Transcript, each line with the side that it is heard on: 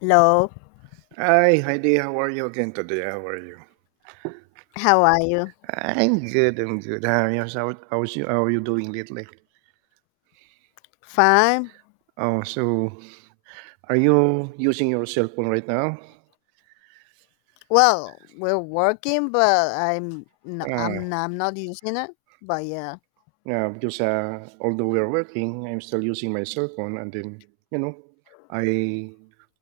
left: Hello,
right: Hi, hi Dee. How are you again today? How are you?
left: how are you?
right: I'm good. I'm good. How are you? How's you? How are you doing lately?
left: Fine.
right: Oh, so are you using your cell phone right now?
left: Well, we're working, but
right: Ah,
left: I'm not using it. But yeah,
right: yeah. Because although we are working, I'm still using my cell phone, and then you know, I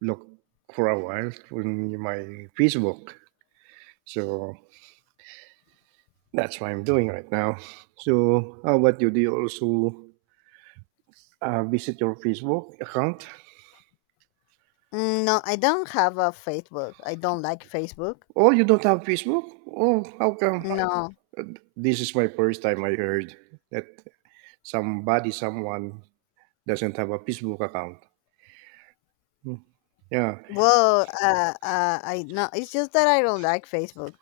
right: look for a while on my Facebook. So that's what I'm doing right now. So how about you? Do you also visit your Facebook account?
left: No, I don't have a Facebook. I don't like Facebook.
right: Oh, you don't have Facebook? Oh, how come?
left: No.
right: This is my first time I heard that someone doesn't have a Facebook account. Yeah.
left: Well, I no. It's just that I don't like Facebook.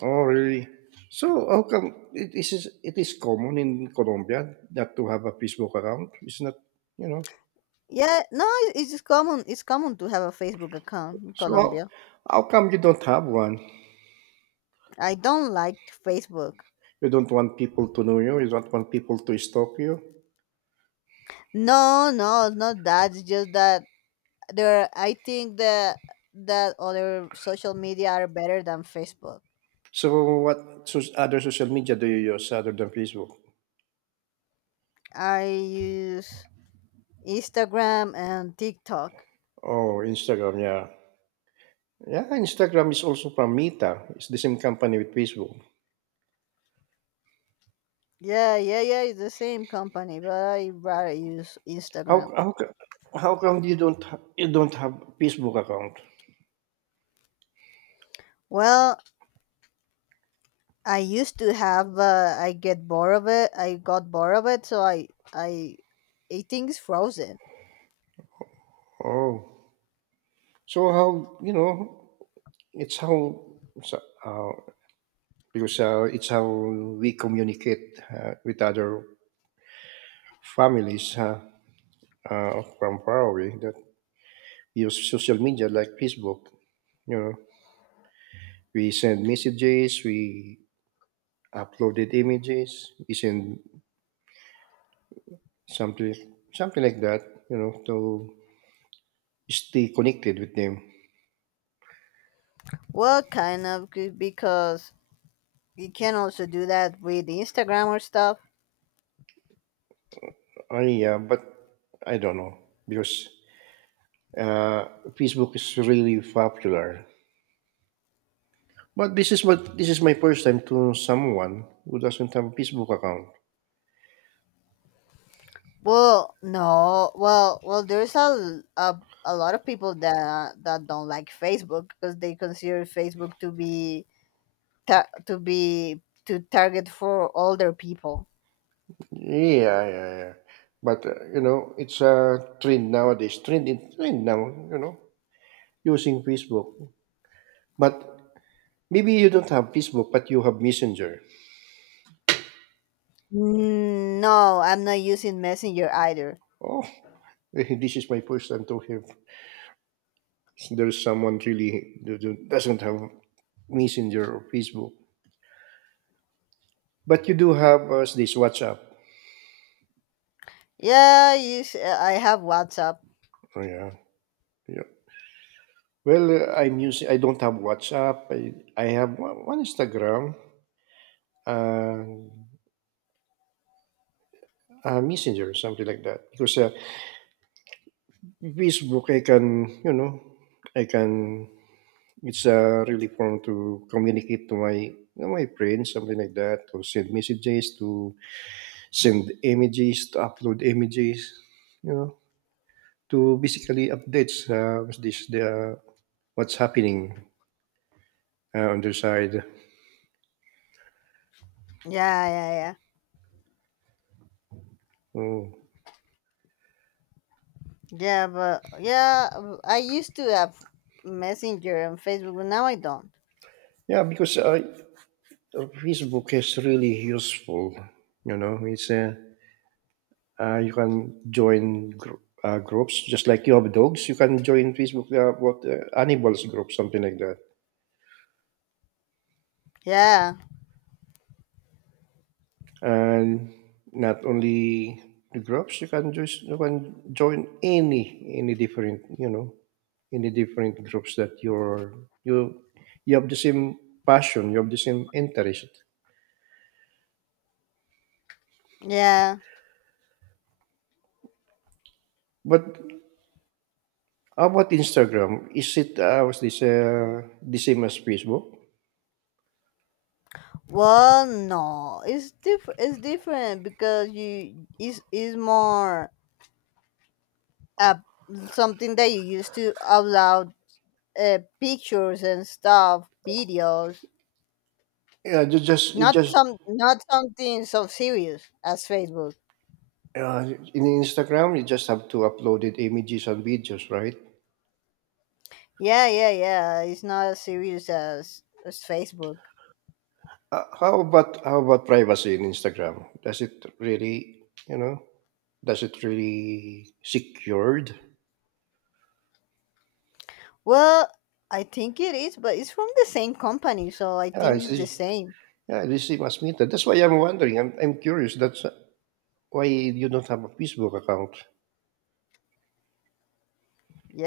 right: Oh, really? So how come it is common in Colombia not to have a Facebook account? It's not, you know.
left: Yeah, no, it's just common. It's common to have a Facebook account in
right: So
left: Colombia.
right: how come you don't have one?
left: I don't like Facebook.
right: You don't want people to know you. You don't want people to stalk you.
left: No, no, it's not that. It's just that there I think that other social media are better than Facebook.
right: So what, other social media do you use other than Facebook?
left: I use Instagram and TikTok.
right: Oh, Instagram, yeah. Yeah, Instagram is also from Meta. It's the same company with Facebook.
left: Yeah, it's the same company, but I rather use
right: How
left: Instagram.
right: how co how come you don't ha you don't have Facebook account?
left: Well, I used to have I get bored of it, I got bored of it, so I I think it's frozen.
right: Oh, so how you know? It's how so, uh, it's how we communicate with other families from far away that use social media like Facebook. You know, we send messages, we uploaded images, we send something something like that. You know, to stay connected with them.
left: Well, kind of because you can also do that with Instagram or stuff.
right: Yeah, but I don't know because uh, Facebook is really popular. But this is my first time to know someone who doesn't have a Facebook account.
left: Well, no. Well, there's a lot of people that don't like Facebook because they consider Facebook to be to target for older people.
right: Yeah, yeah, yeah. But you know, it's a trend nowadays. Trend now. You know, using Facebook. But maybe you don't have Facebook, but you have Messenger.
left: No, I'm not using Messenger either.
right: Oh, this is my first time to hear there's someone really doesn't have Messenger or Facebook. But you do have this WhatsApp.
left: I have WhatsApp.
right: Oh, yeah. Yeah. Well, I'm using. I don't have WhatsApp. I have one Instagram and Messenger, something like that. Because Facebook, I can, you know, I can. It's a really form to communicate to my friends, something like that, to send messages, to send images, to upload images, you know, to basically updates this the what's happening on their side.
left: Yeah, yeah, yeah.
right: Mm.
left: Yeah, but yeah, I used to have Messenger and Facebook, but now I don't.
right: Yeah, because Facebook is really useful. You know, it's you can join groups just like you have dogs. You can join Facebook what animals group something like that.
left: Yeah.
right: And not only the groups, you can just you can join any different you know any different groups that you you have the same passion, you have the same interest.
left: Yeah.
right: But how about Instagram? Is it was this the same as Facebook?
left: Well, no, it's different because you is more uh, something that you used to upload pictures and stuff, videos.
right: Yeah, you just
left: Not something so serious as Facebook.
right: uh, in Instagram you just have to upload it images and videos, right?
left: Yeah, yeah, yeah. It's not as serious as Facebook.
right: How about privacy in Instagram? Does it really you know does it really secured?
left: Well, I think it is, but it's from the same company, so I
right: Yeah,
left: think
right: it's,
left: it's the
right: it's-
left: same.
right: yeah, this same as media. That's why I'm wondering. I'm curious. That's why you don't have a Facebook account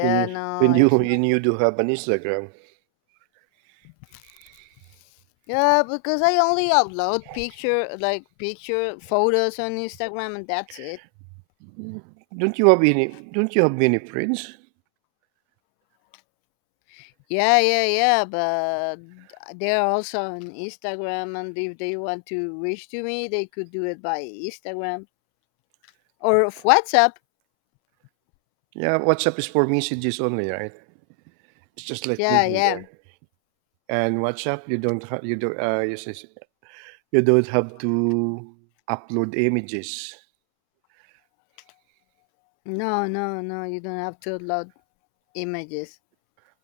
right: when
left: no, it's—
right: when you do have an Instagram.
left: yeah, because I only upload picture photos on Instagram and that's it.
right: Don't you have any? Don't you have many friends?
left: Yeah, yeah, yeah, but they're also on Instagram, and if they want to reach to me, they could do it by Instagram or of WhatsApp.
right: Yeah, WhatsApp is for messages only, right? It's just like
left: Yeah,
right: usual there.
left: yeah.
right: And WhatsApp, you don't ha- you do says, you don't have to upload images.
left: No, no, no, you don't have to upload images.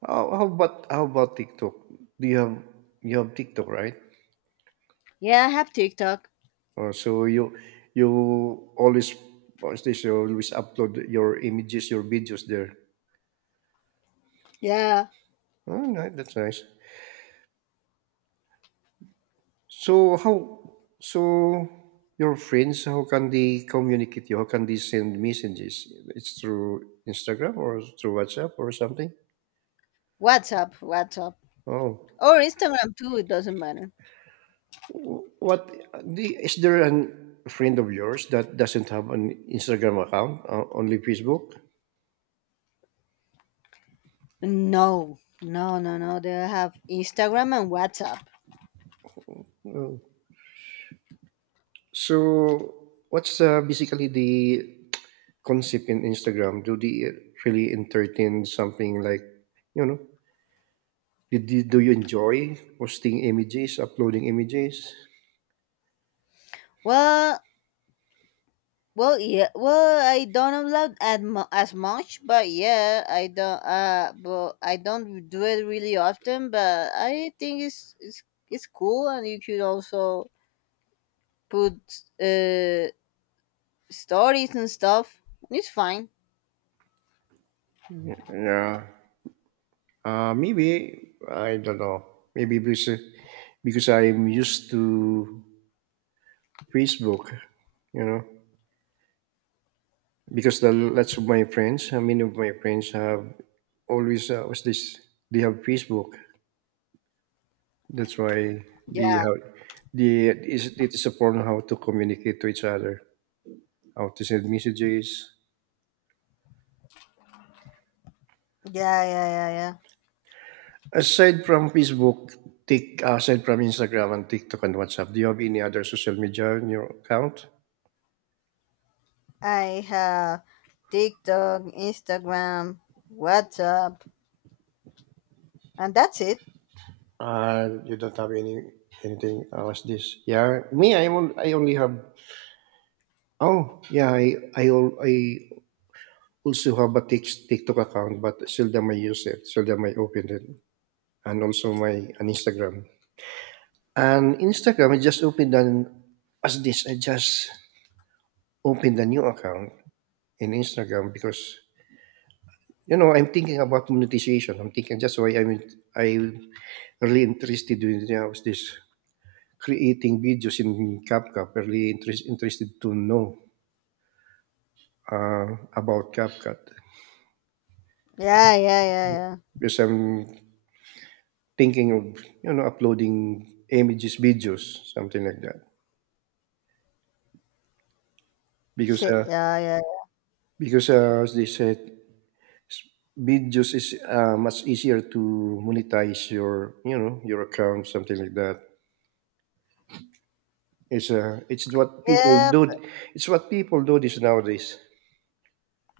right: How about TikTok? Do you have TikTok, right?
left: Yeah, I have TikTok.
right: Oh, so you always what's this? You always upload your images, your videos there.
left: Yeah,
right: Oh, that's nice. So how so your friends how can they communicate you? How can they send messages? It's through Instagram or through WhatsApp or something?
left: WhatsApp, WhatsApp.
right: Oh.
left: Or Instagram too, it doesn't matter.
right: Wh- What is there an friend of yours that doesn't have an Instagram account, only Facebook?
left: No, no, no, no. They have Instagram and WhatsApp.
right: Oh. So what's basically the concept in Instagram? Do they really entertain something like, you know, do you enjoy posting images, uploading images?
left: Well, Well, yeah. Well, I don't love as, as much, but yeah, I don't. But I don't do it really often. But I think it's cool, and you could also put uh stories and stuff. It's fine.
right: Yeah. Maybe I don't know. Maybe because I'm used to Facebook, you know, because the lots of my friends, many of my friends have always what's this? They have Facebook. That's why they
left: Yeah,
right: have they is it is a form how to communicate to each other, how to send messages.
left: yeah, yeah, yeah, yeah.
right: Aside from Facebook, Tik aside from Instagram and TikTok and WhatsApp, do you have any other social media in your account?
left: I have TikTok, Instagram, WhatsApp, and that's it.
right: You don't have any anything else. This, yeah. Me, I only have. Oh, yeah. I also have a TikTok account, but seldom I use it. Seldom I open it, and also my an Instagram. And Instagram, I just opened an as this. I just opened a new account in Instagram because you know I'm thinking about monetization. I'm thinking that's why I'm I really interested in you know, this creating videos in CapCut. I'm really interested to know about CapCut
left: Yeah, yeah, yeah, yeah.
right: because I'm thinking of you know uploading images, videos, something like that. Because
left: Shit,
right: uh,
left: yeah, yeah,
right: because as they said, videos is much easier to monetize your you know your account, something like that. It's what people
left: yeah.
right: do. It's what people do this nowadays.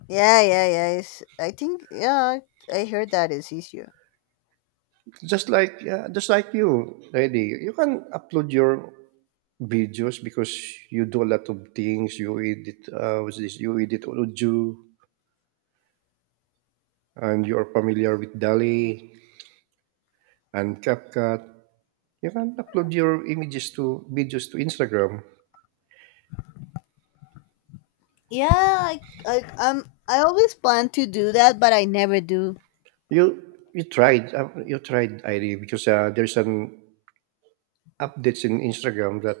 left: Yeah, yeah, yeah. It's, I think, yeah, I heard that is easier.
right: Just like you, Eddie, you can upload your videos because you do a lot of things. You edit, what's this? You edit audio, and you are familiar with Dali and CapCut. You can upload your images to videos to Instagram.
left: Yeah, I I always plan to do that, but I never do.
right: You tried ID because there's an updates in Instagram that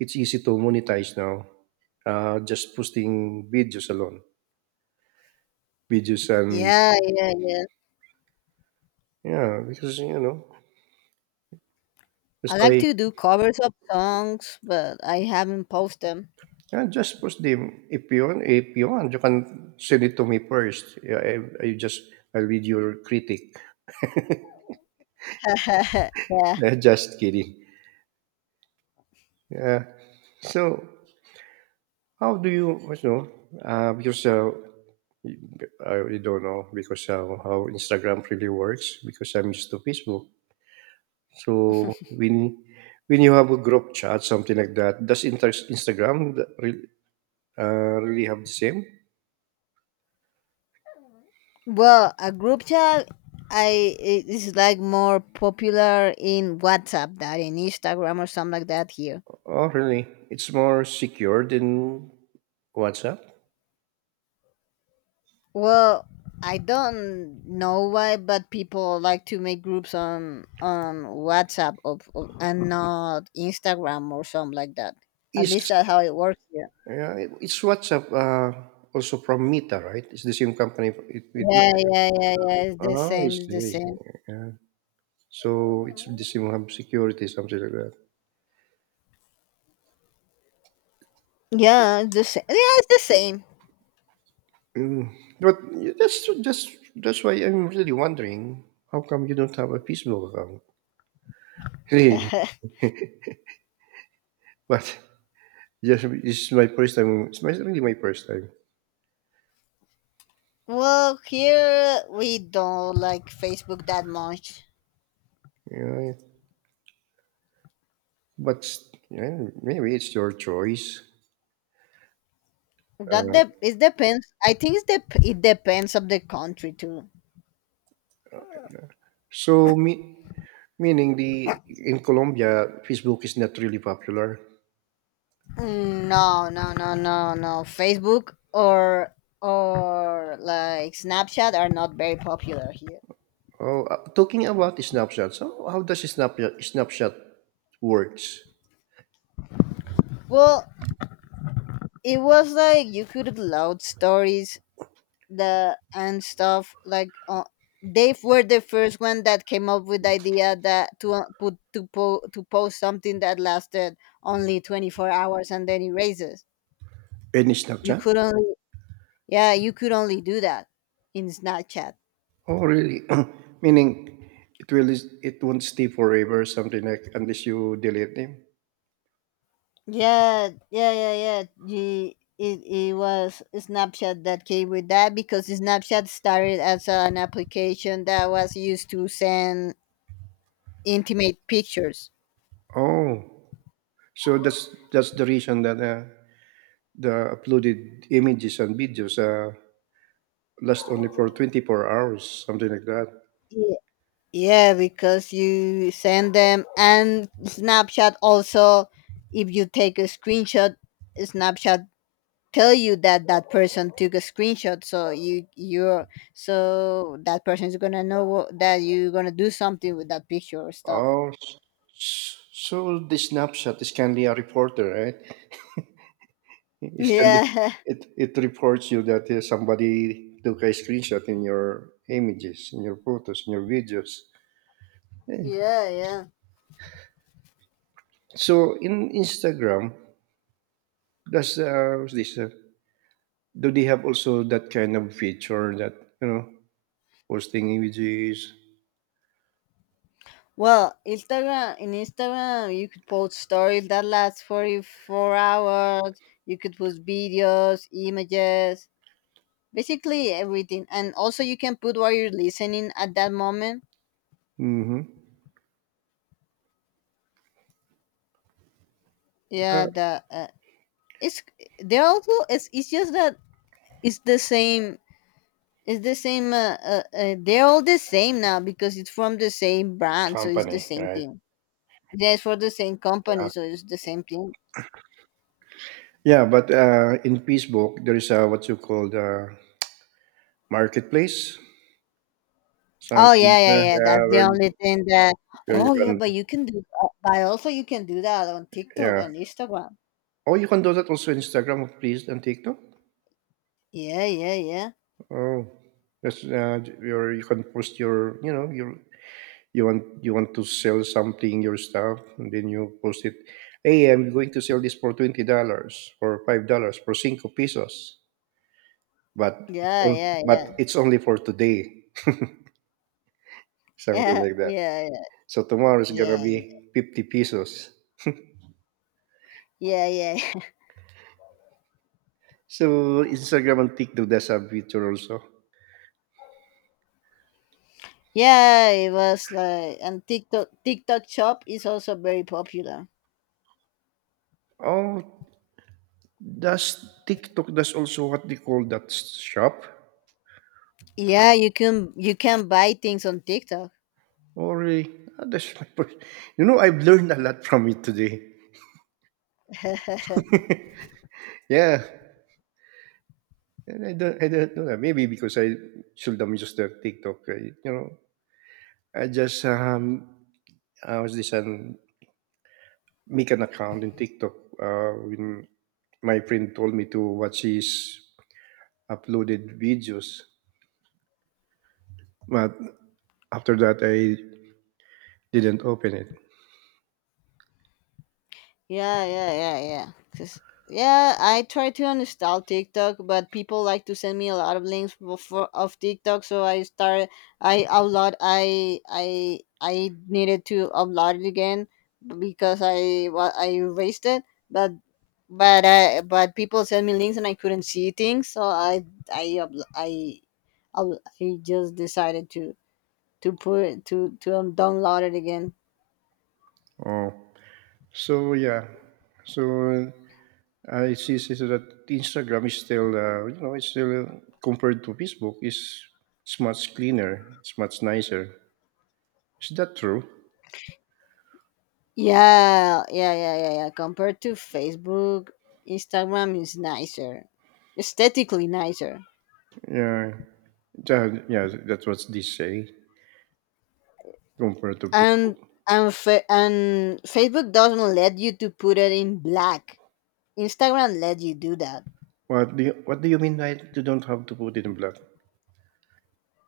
right: it's easy to monetize now. Just posting videos alone, videos and
left: Yeah, yeah, yeah.
right: yeah, because you know that's
left: I like
right: why
left: to do covers of songs, but I haven't posted them.
right: yeah, just post them. If you want, you can send it to me first. I just I read your critic.
left: Yeah.
right: Eh, just kidding. Yeah. So how do you, you know, because I really don't know because how Instagram really works because I'm used to Facebook. So when you have a group chat, something like that, does Instagram really have the same?
left: Well, a group chat, I it is like more popular in WhatsApp than in Instagram or something like that here.
right: Oh, really? It's more secure than WhatsApp.
left: Well, I don't know why, but people like to make groups on WhatsApp of and not Instagram or something like that. At
right: Is
left: least that's how it works here.
right: yeah, it's WhatsApp, also from Meta, right? It's the same company
left: Yeah, yeah, yeah, yeah. It's the
right: oh, I
left: same. It's
right: see.
left: the
right: I see.
left: same.
right: Yeah. So it's the same have security, something like that.
left: Yeah, it's the same. Yeah, it's the same.
right: Mm. But that's that's that's why I'm really wondering how come you don't have a Facebook account? Really? But just it's my first time. It's my, really my first time.
left: Well, here we don't like Facebook that much.
right: Yeah. But yeah, maybe it's your choice. Uh,
left: It depends. I think it depends of the country too.
right: so me, meaning the in Colombia, Facebook is not really popular.
left: No, no, no, no, no. Facebook or like Snapchat are not very popular here.
right: Oh, talking about Snapchat, so how does Snapchat works?
left: Well, it was like you could load stories the and stuff like they were the first one that came up with the idea that to to post something that lasted only 24 hours and then erases.
right: Any
left: You
right: Snapchat?
left: could only— yeah, you could only do that in Snapchat.
right: Oh, really? Meaning it won't stay forever, something like unless you delete them.
left: Yeah, yeah, yeah, yeah. It was Snapchat that came with that because Snapchat started as an application that was used to send intimate pictures.
right: Oh, so that's the reason that the uploaded images and videos last only for 24 hours, something like that.
left: Ye- Yeah, because you send them, and Snapchat also, if you take a screenshot, Snapchat tell you that that person took a screenshot, so you're so that person is gonna know what, that you're gonna do something with that picture or stuff.
right: Oh, s- so the Snapchat is kindly a reporter, right? It send
left: Yeah.
right: it it reports you that somebody took a screenshot in your images, in your photos, in your videos. Eh,
left: Yeah, yeah.
right: so in Instagram, does what's this do they have also that kind of feature that you know posting images?
left: Well, Instagram in Instagram you could post stories that last 44 hours. You could post videos, images, basically everything, and also you can put what you're listening at that moment.
right: Mm-hmm.
left: Yeah,
right: The
left: the it's they're also it's just that it's the same. It's the same. They're all the same now because it's from the same brand, so it's the
right: company,
left: same
right: right?
left: thing. Yeah, it's for the same
right: Uh,
left: company, so it's the same thing.
right: yeah, but in Facebook there is a what you call the marketplace,
left: Oh
right: something
left: yeah,
right: like
left: yeah,
right: that.
left: yeah. That's the only thing that.
right: Where you
left: Oh yeah, but
right: can
left: you can do that— but also you can do that on TikTok
right: yeah,
left: and Instagram.
right: oh, you can do that also Instagram, please, and TikTok.
left: Yeah, yeah, yeah,
right: Oh, that's you can post your you know you want to sell something your stuff and then you post it. Hey, I'm going to sell this for $20, for $5, for cinco pesos. But
left: yeah, yeah,
right: but
left: yeah,
right: it's only for today, something
left: yeah,
right: like that.
left: yeah,
right: So tomorrow is gonna
left: yeah,
right: be 50 pesos.
left: yeah, yeah, yeah.
right: So Instagram and TikTok does have feature also.
left: Yeah, it was like— and TikTok Shop is also very popular.
right: Oh, does TikTok does also what they call that shop?
left: Yeah, you can— you can buy things on TikTok.
right: Oh, really? Oh, that's like, you know, I've learned a lot from it today. Yeah, and I don't know that. Maybe because I should have just the TikTok. I, you know, I just I was this make an account in TikTok. When my friend told me to watch his uploaded videos, but after that I didn't open it.
left: Yeah, yeah, yeah, yeah. 'Cause- yeah, I try to uninstall TikTok, but people like to send me a lot of links for of TikTok, so I start I upload I needed to upload it again because I, well, I erased it, but but people sent me links and I couldn't see things, so I upl- I I just decided to put to download it again.
right: Oh, so yeah, so see so that Instagram is still, you know, it's still compared to Facebook is it's much cleaner, it's much nicer. Is that true?
left: Yeah, yeah, yeah, yeah, yeah. Compared to Facebook, Instagram is nicer, aesthetically nicer,
right: Yeah, yeah, that's what they say compared to.
left: and and Facebook doesn't let you to put it in black. Instagram let you do that.
right: What do you mean? I you don't have to put it in black.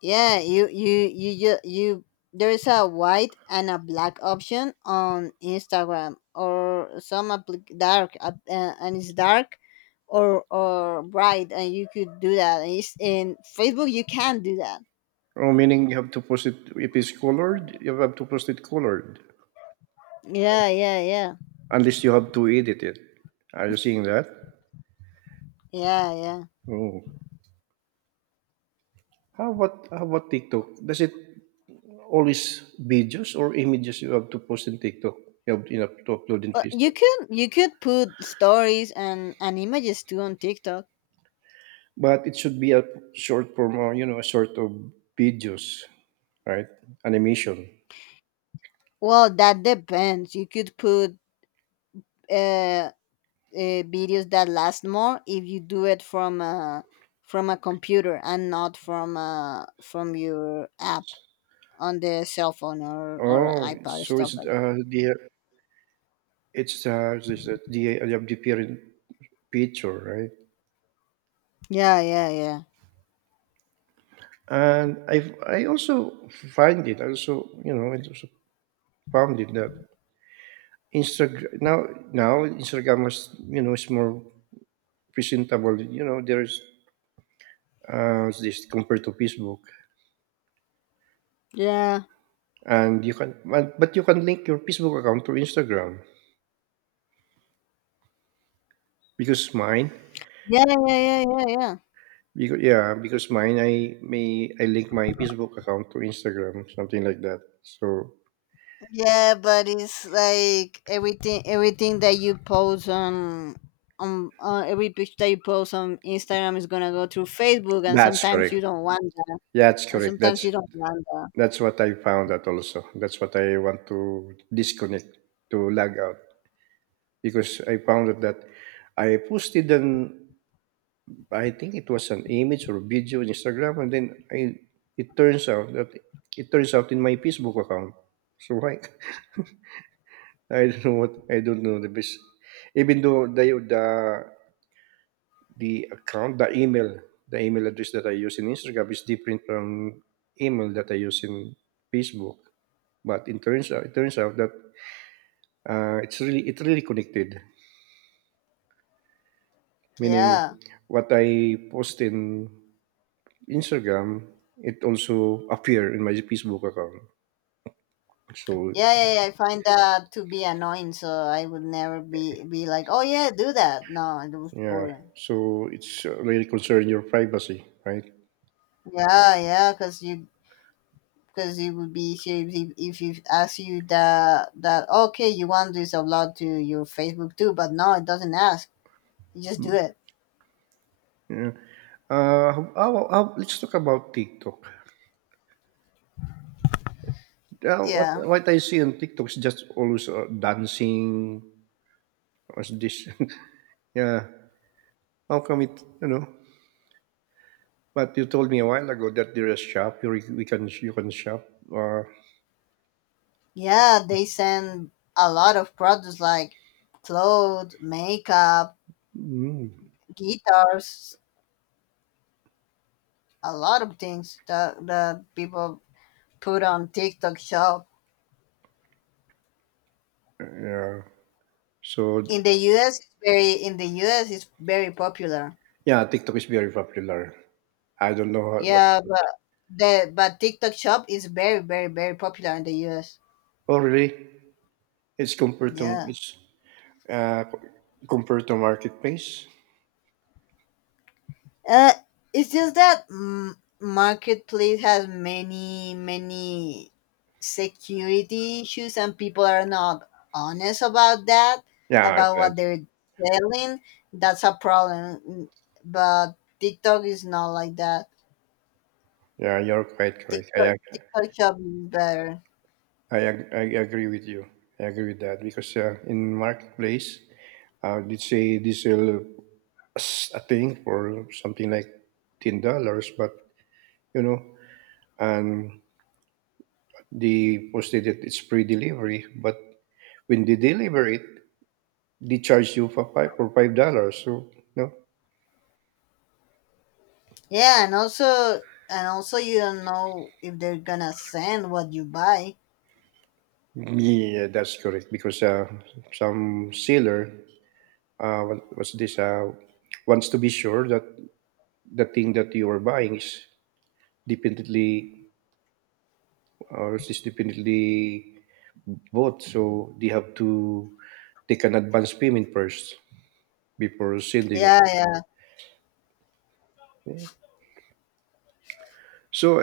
left: Yeah, you there is a white and a black option on Instagram or some applic- dark app- and it's dark or bright, and you could do that. And it's, in Facebook you can't do that.
right: Oh, meaning you have to post it if it's colored. You have to post it colored
left: Yeah, yeah, yeah,
right: unless you have to edit it. Are you seeing that?
left: yeah, yeah.
right: Oh, how about TikTok? Does it always videos or images you have to post in TikTok. You have to upload in
left: But you
right: TikTok.
left: could— you could put stories and images too on TikTok.
right: But it should be a short form, or, a sort of videos, right? Animation.
left: Well, that depends. You could put uh, uh videos that last more if you do it from a computer and not from your app on the cell phone or
right: Oh,
left: iPad or
right: so
left: stuff like that.
right: it's the I have the parent picture, right?
left: Yeah, yeah, yeah,
right: And I also find it. I also found it that Instagram now Instagram is is more presentable. There's this compared to Facebook,
left: yeah,
right: and you can but you can link your Facebook account to Instagram because mine
left: yeah, yeah, yeah, yeah. Yeah.
right: because yeah because mine I may I link my Facebook account to Instagram, something like that. So
left: Yeah, but it's like everything, everything that you post on— on every picture that you post on Instagram is gonna go through Facebook, and
right: that's
left: sometimes
right: correct,
left: you don't want that,
right: yeah, that's
left: and
right: correct
left: sometimes you don't want that.
right: that's what I found out also. That's what I want to disconnect, to log out, because I found out that I posted an I think it was an image or video on Instagram, and then I it turns out that it turns out in my Facebook account. So why? I don't know what I don't know the best. Even though the account, the email address that I use in Instagram is different from email that I use in Facebook. But it turns out that it's really it really connected. Meaning,
left: Yeah.
right: what I post in Instagram, it also appear in my Facebook account. So
left: Yeah, yeah, yeah, I find that to be annoying, so I would never be— be like, oh yeah, do that. No, it was
right: yeah,
left: boring.
right: so it's really concern your privacy, right?
left: Yeah, yeah, because you because it would be easier if if you ask you that that okay, you want this upload to your Facebook too, but no, it doesn't ask. You just do
right: Mm,
left: it.
right: Yeah. How let's talk about TikTok. What
left: Yeah.
right: I see on TikTok is just always dancing. What's this? Yeah, how come it? You know, but you told me a while ago that there is shop. You can shop. Uh,
left: Yeah, they send a lot of products like clothes, makeup,
right: mm,
left: guitars, a lot of things that, that people put on TikTok shop.
right: yeah. So
left: In the US it's very popular.
right: yeah, TikTok is very popular. I don't know how, what.
left: Yeah, but the but TikTok shop is very, very, very popular in the US.
right: Oh really?
left: Yeah.
right: It's uh compared to marketplace.
left: Uh, it's just that marketplace has many many security issues, and people are not honest about that,
right: Yeah,
left: about what
right: that's-
left: they're selling. That's a problem. But TikTok is not like that.
right: yeah, you're quite correct.
left: TikTok shop is better.
right: I agree with you. I agree with that because in marketplace, let's say this will a thing for something like $10, but you know, and they posted it it's free delivery, but when they deliver it, they charge you for $5. So no,
left: Yeah, and also you don't know if they're gonna send what you buy.
right: yeah, that's correct because some seller, what, what's this? Wants to be sure that the thing that you are buying is definitely Or it's definitely both. So they have to take an advance payment first before sending it.
left: Yeah, yeah.
right: So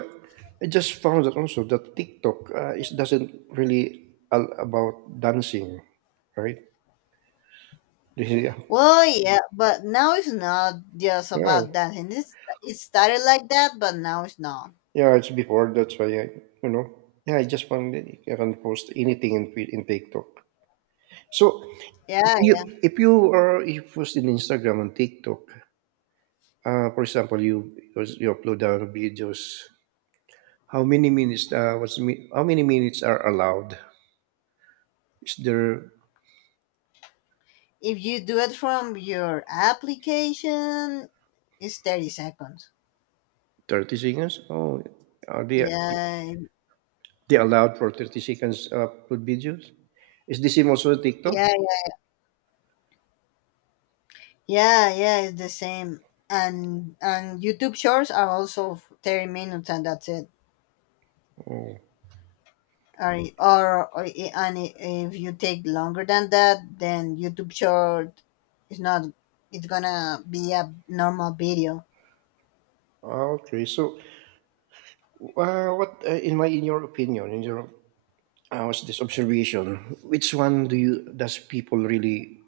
right: I just found that also that TikTok it doesn't really all about dancing, right? Yeah,
left: Well, yeah, but now it's not just
right: yeah,
left: about that. And it's, it started like that, but now it's not.
right: yeah. It's before that's why I, you know, yeah. I just found that I can post anything in TikTok. So if
left: Yeah,
right: you
left: yeah.
right: if you are if you post in Instagram and TikTok, for example, you upload videos. How many minutes? How many minutes are allowed? Is there
left: If you do it from your application, it's 30 seconds.
right: 30 seconds? Oh, are
left: Yeah, yeah,
right: they allowed for 30 seconds upload videos? Is the same also TikTok?
left: yeah, yeah, yeah, it's the same. And YouTube shorts are also 30 minutes and that's it.
right: Oh,
left: Or I- and I- if you take longer than that, then YouTube short is not, it's gonna be a normal video.
right: ah, okay. So, what in my in your opinion, in your what's this observation? Which one do you does people really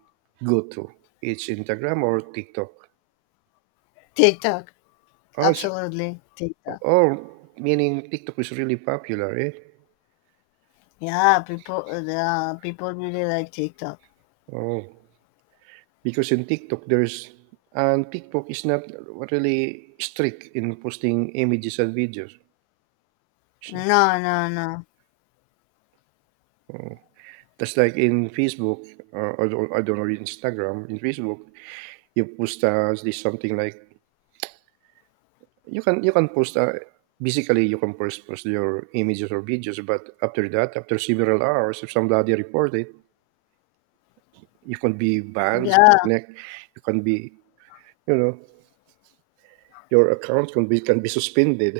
right: go to? It's Instagram or TikTok?
left: TikTok.
right: Oh, it's,
left: Absolutely, TikTok.
right: oh, meaning TikTok is really popular, eh?
left: Yeah, people really like TikTok.
right: Oh. Because in TikTok there's and TikTok is not really strict in posting images and videos.
left: No, no, no.
right: That's like in Facebook, or, I don't know Instagram. In Facebook, you post this something like you can post. Basically, you can post your images or videos, but after that, after several hours, if somebody report it, you can be banned.
left: Yeah,
right: Something like you can be you know your account can be suspended.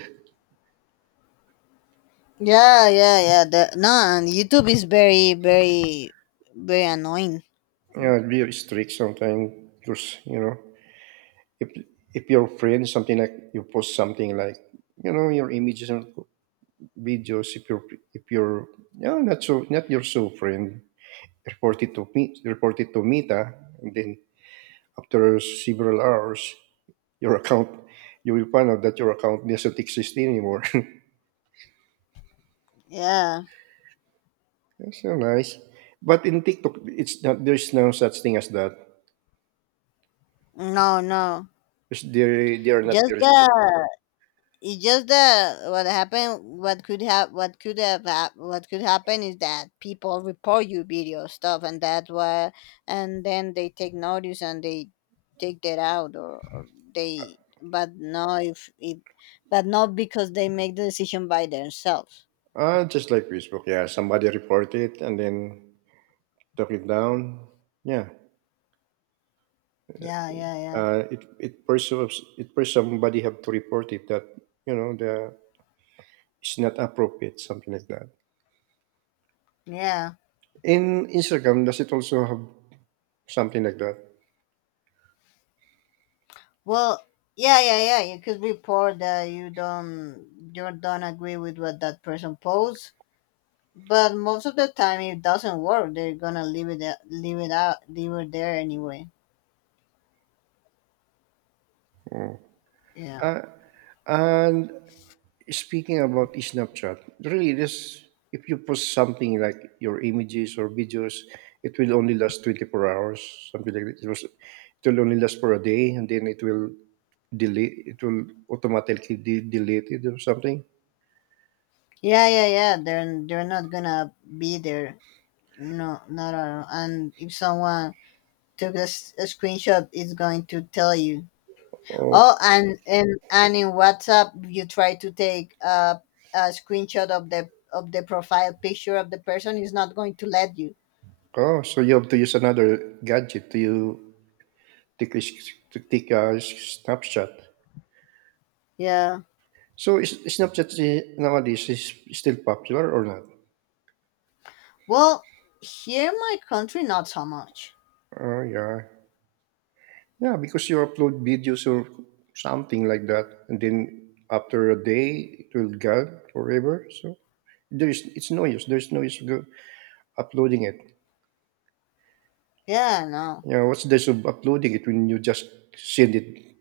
left: yeah, yeah, yeah. The, no, and YouTube is very, very, very annoying.
right: Yeah, be strict sometimes because if you post something like your images or videos, if you're if you're no, not so not your so friend, report it to me, report it to Meta, and then after several hours your account, you will find out that your account doesn't exist anymore.
left: Yeah.
right: That's so nice. But in TikTok it's not there's no such thing as that.
left: No, no.
right: Because they are not
left: Just
right: very strict.
left: that— it's just that what happened— what could happen is that people report you video stuff, and that's why— and then they take notice and they take that out, or they— but no, if it— but not because they make the decision by themselves.
right: Ah, just like Facebook, yeah. Somebody report it and then took it down. Yeah,
left: Yeah, yeah, yeah,
right: It it persuades somebody have to report it that the it's not appropriate, something like that.
left: yeah.
right: In Instagram, does it also have something like that?
left: Well, yeah, yeah, yeah, you could report that you don't agree with what that person posts. But most of the time, it doesn't work. They're gonna leave it, leave it out, leave it there anyway. Yeah,
right: Uh, and Speaking about Snapchat, really, this if you post something like your images or videos, it will only last 24 hours, something like that. It will only last for a day, and then it will delete. It will automatically delete it or something.
left: yeah, yeah, yeah. They're not gonna be there. No, not at all. And if someone took a, a screenshot, it's going to tell you.
right: Or
left: Oh, and in WhatsApp, you try to take a screenshot of the profile picture of the person. It's not going to let you.
right: oh, so you have to use another gadget to take a, to take a snapshot.
left: Yeah.
right: So is, Snapchat nowadays is still popular or not?
left: Well, here in my country, not so much.
right: Oh yeah, yeah, because you upload videos or something like that, and then after a day it will gone forever. So there is it's no use. There's no use uploading it.
left: Yeah. No.
right: You know, what's the use of uploading it when you just send it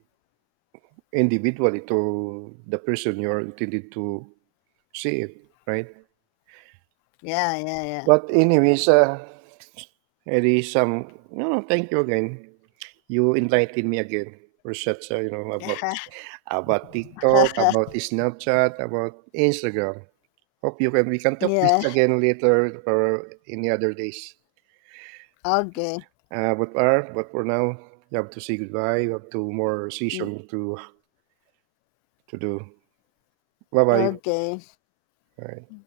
right: individually to the person you are intended to see it, right?
left: Yeah. Yeah. Yeah.
right: But anyways, it is no, no, thank you again. You enlightened me again for such about TikTok, about Snapchat, about Instagram. Hope you can we can talk this
left: Yeah.
right: again later or any other days.
left: Okay.
right: But are but for now, you have to say goodbye. You have two more
left: Mm.
right: session to do. Bye
left: Okay.
right: bye.